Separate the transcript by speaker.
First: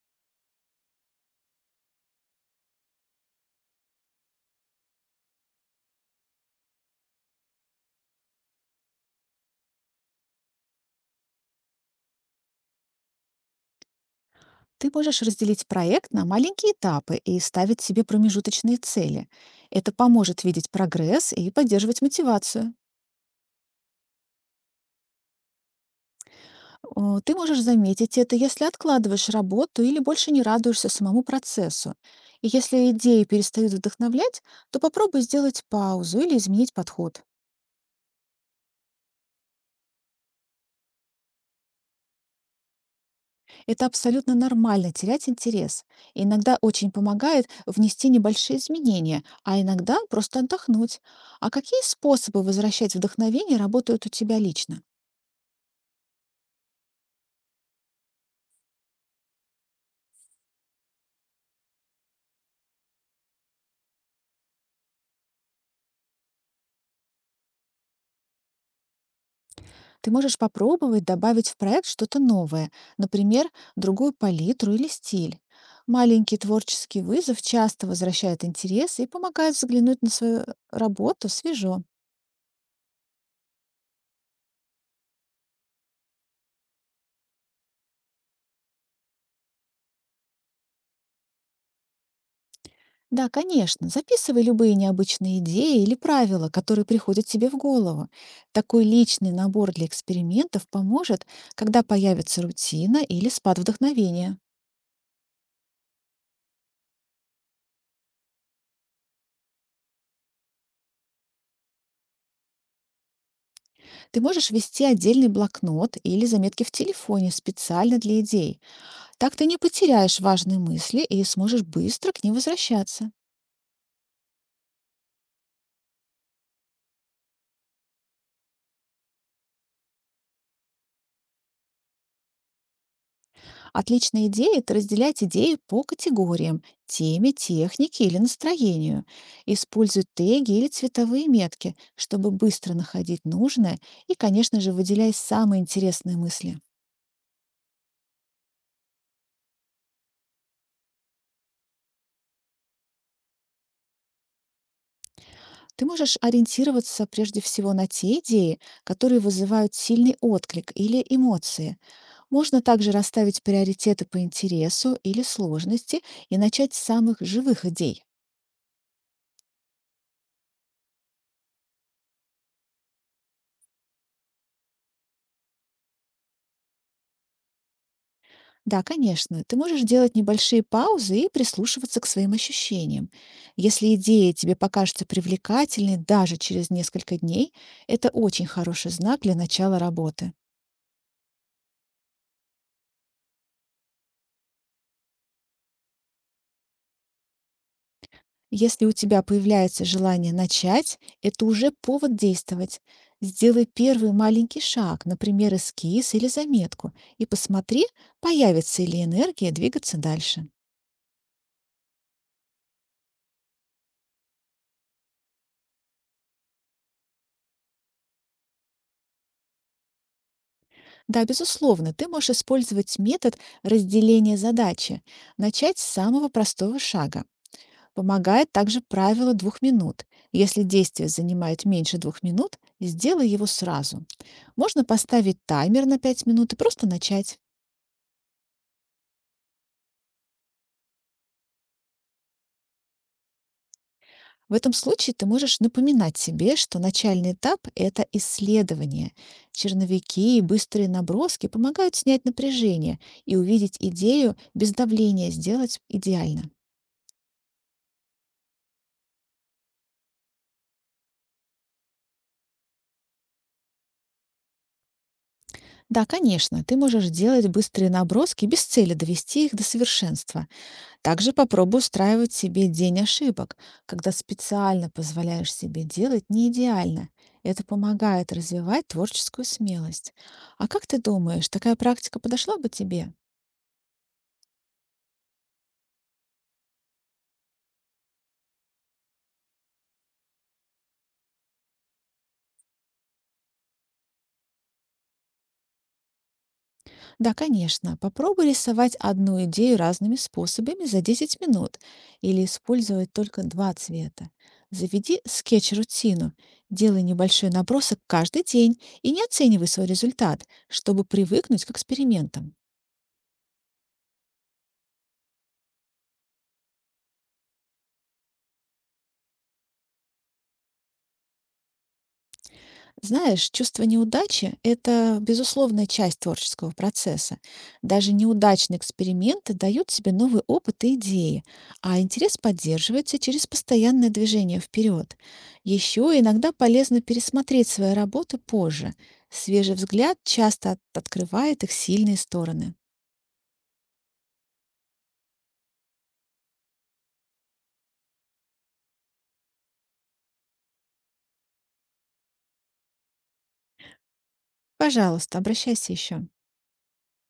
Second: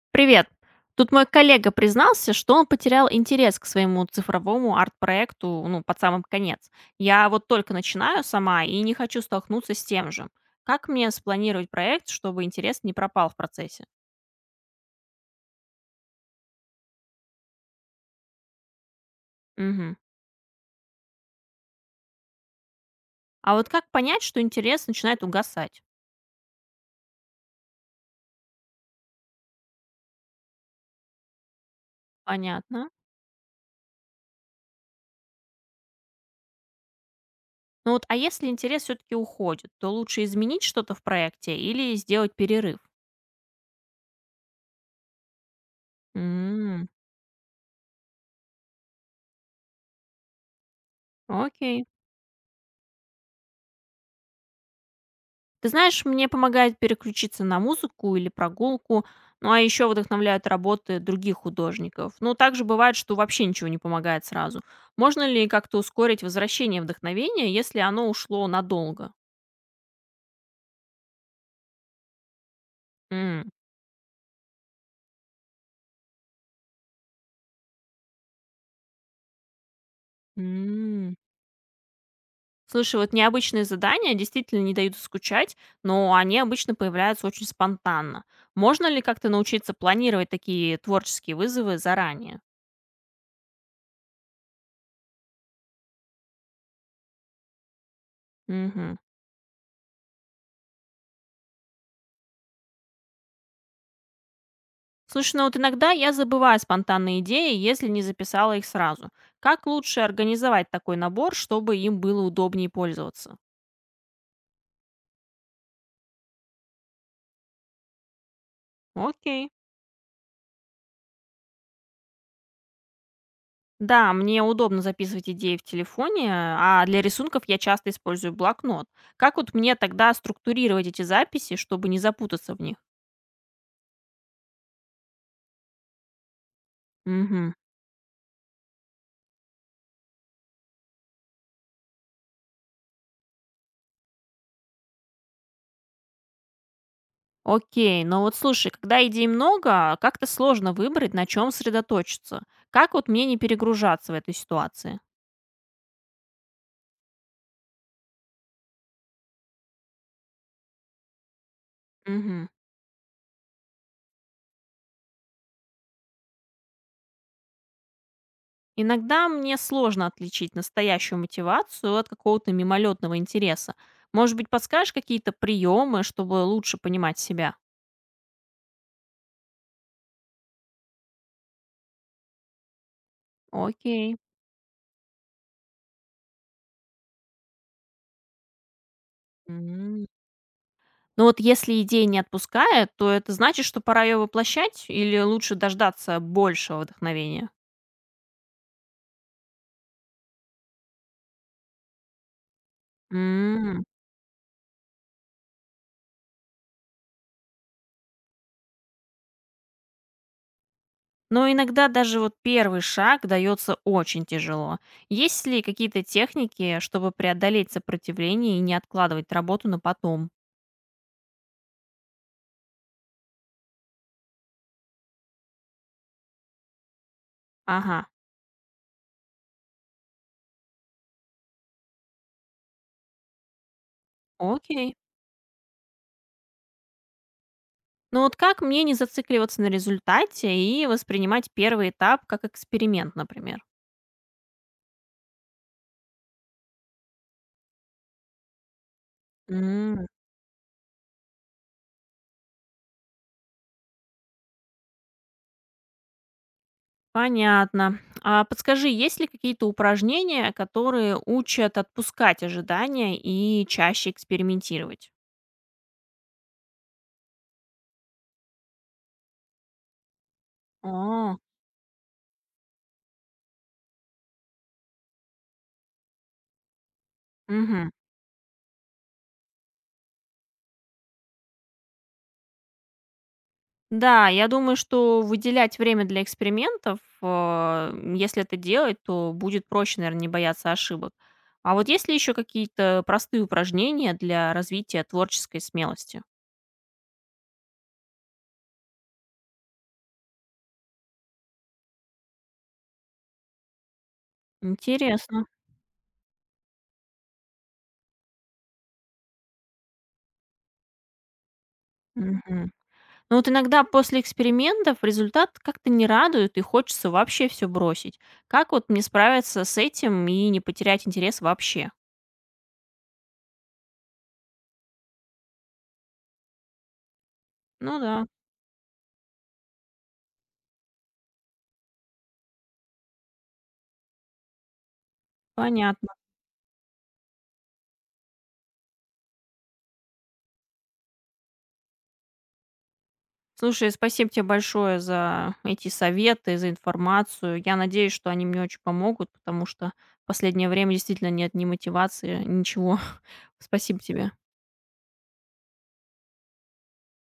Speaker 1: Привет. Тут мой коллега признался, что он потерял интерес к своему цифровому арт-проекту, ну, под самым конец. Я вот только начинаю сама и не хочу столкнуться с тем же. Как мне спланировать проект, чтобы интерес не пропал в процессе?
Speaker 2: Ты можешь разделить проект на маленькие этапы и ставить себе промежуточные цели. Это
Speaker 1: Мгм.
Speaker 2: поможет видеть прогресс и поддерживать мотивацию.
Speaker 1: А вот как понять, что интерес начинает угасать?
Speaker 2: О, ты можешь заметить это, если откладываешь работу или больше не радуешься самому процессу. И
Speaker 1: Понятно.
Speaker 2: если идеи перестают вдохновлять, то попробуй сделать паузу или изменить подход.
Speaker 1: Ну вот, а если интерес все-таки уходит, то лучше изменить что-то в проекте или сделать перерыв?
Speaker 2: Это абсолютно нормально терять интерес. И иногда
Speaker 1: М,
Speaker 2: очень помогает внести небольшие изменения, а иногда просто отдохнуть. А какие
Speaker 1: окей.
Speaker 2: способы возвращать вдохновение работают у тебя лично?
Speaker 1: Ты знаешь, мне помогает переключиться на музыку или прогулку, ну а еще вдохновляют работы других художников. Ну, также бывает, что вообще ничего не помогает сразу. Можно ли как-то ускорить возвращение вдохновения, если оно ушло надолго?
Speaker 2: Ты можешь попробовать добавить в проект что-то новое, например,
Speaker 1: М.
Speaker 2: другую палитру или стиль. Маленький творческий вызов часто возвращает интерес и помогает взглянуть на свою
Speaker 1: М,
Speaker 2: работу свежо.
Speaker 1: слушай, вот необычные задания действительно не дают скучать, но они обычно появляются очень спонтанно. Можно ли как-то научиться планировать такие творческие вызовы заранее?
Speaker 2: Да, конечно, записывай любые необычные идеи или правила, которые приходят тебе в голову. Такой
Speaker 1: Мгм.
Speaker 2: личный набор для экспериментов поможет, когда появится рутина или спад вдохновения.
Speaker 1: Слушай, ну вот иногда я забываю спонтанные идеи, если не записала их сразу. Как лучше организовать такой набор, чтобы им было удобнее пользоваться?
Speaker 2: Ты можешь вести отдельный блокнот или заметки в телефоне специально для идей. Так ты
Speaker 1: Окей.
Speaker 2: не потеряешь важные мысли и сможешь быстро к ним возвращаться.
Speaker 1: Да, мне удобно записывать идеи в телефоне, а для рисунков я часто использую блокнот. Как вот мне тогда структурировать эти записи, чтобы не запутаться в них?
Speaker 2: Отличная идея– это разделять идеи по категориям– теме,
Speaker 1: Угу.
Speaker 2: технике или настроению. Используй теги или цветовые метки, чтобы быстро находить нужное и, конечно же, выделяй самые интересные мысли.
Speaker 1: Окей, но вот слушай, когда идей много, как-то сложно выбрать, на чем сосредоточиться. Как вот мне не перегружаться в этой ситуации?
Speaker 2: Ты можешь ориентироваться прежде всего на те идеи, которые вызывают сильный отклик или эмоции.
Speaker 1: Угу.
Speaker 2: Можно также расставить приоритеты по интересу или сложности и начать с самых живых идей.
Speaker 1: Иногда мне сложно отличить настоящую мотивацию от какого-то мимолетного интереса. Может быть, подскажешь какие-то приемы, чтобы лучше понимать себя?
Speaker 2: Да, конечно. Ты можешь делать небольшие паузы и прислушиваться к своим ощущениям. Если
Speaker 1: Окей.
Speaker 2: идея тебе покажется привлекательной даже через несколько дней, это очень хороший знак для начала
Speaker 1: М.
Speaker 2: работы.
Speaker 1: Но вот если идея не отпускает, то это значит, что пора ее воплощать или лучше дождаться большего вдохновения?
Speaker 2: Если у тебя появляется желание начать, это уже повод действовать. Сделай
Speaker 1: М.
Speaker 2: первый маленький шаг, например, эскиз или заметку, и посмотри, появится ли энергия двигаться дальше.
Speaker 1: Но иногда даже вот первый шаг дается очень тяжело. Есть ли какие-то техники, чтобы преодолеть сопротивление и не откладывать работу на потом?
Speaker 2: Да, безусловно, ты можешь использовать метод разделения задачи. Начать с самого простого шага.
Speaker 1: Ага,
Speaker 2: Помогает также правило 2 минут. Если действие занимает меньше 2 минут, сделай его сразу. Можно
Speaker 1: окей.
Speaker 2: поставить таймер на 5 минут и просто начать.
Speaker 1: Но вот как мне не зацикливаться на результате и воспринимать первый этап как эксперимент, например?
Speaker 2: В этом случае ты можешь напоминать себе, что начальный этап– это исследование.
Speaker 1: М.
Speaker 2: Черновики и быстрые наброски помогают снять напряжение и увидеть идею без давления сделать идеально.
Speaker 1: Понятно. А подскажи, есть ли какие-то упражнения, которые учат отпускать ожидания и чаще экспериментировать?
Speaker 2: Да, конечно, ты можешь делать быстрые наброски без цели довести их до совершенства. Также
Speaker 1: О,
Speaker 2: попробуй устраивать себе день ошибок, когда специально позволяешь себе делать не идеально. Это
Speaker 1: мгм.
Speaker 2: помогает развивать творческую смелость. А как ты думаешь, такая практика подошла бы тебе?
Speaker 1: Да, я думаю, что выделять время для экспериментов, если это делать, то будет проще, наверное, не бояться ошибок. А вот есть ли еще какие-то простые упражнения для развития творческой смелости?
Speaker 2: Да, конечно. Попробуй рисовать одну идею разными способами за 10 минут или использовать только два цвета. Заведи
Speaker 1: Интересно.
Speaker 2: скетч-рутину, делай небольшой набросок каждый день и не оценивай свой результат, чтобы привыкнуть к экспериментам.
Speaker 1: Мгм. Ну вот иногда после экспериментов результат как-то не радует и хочется вообще все бросить. Как вот мне справиться с этим и не потерять интерес вообще?
Speaker 2: Знаешь, чувство неудачи– это безусловная часть творческого процесса.
Speaker 1: Ну
Speaker 2: Даже
Speaker 1: да,
Speaker 2: неудачные эксперименты дают себе новый опыт и идеи, а интерес поддерживается через постоянное движение вперед. Еще
Speaker 1: понятно.
Speaker 2: иногда полезно пересмотреть свои работы позже. Свежий взгляд часто открывает их сильные стороны.
Speaker 1: Слушай, спасибо тебе большое за эти советы, за информацию. Я надеюсь, что они мне очень помогут, потому что в последнее время действительно нет ни мотивации, ничего. Спасибо тебе.
Speaker 2: Пожалуйста, обращайся еще.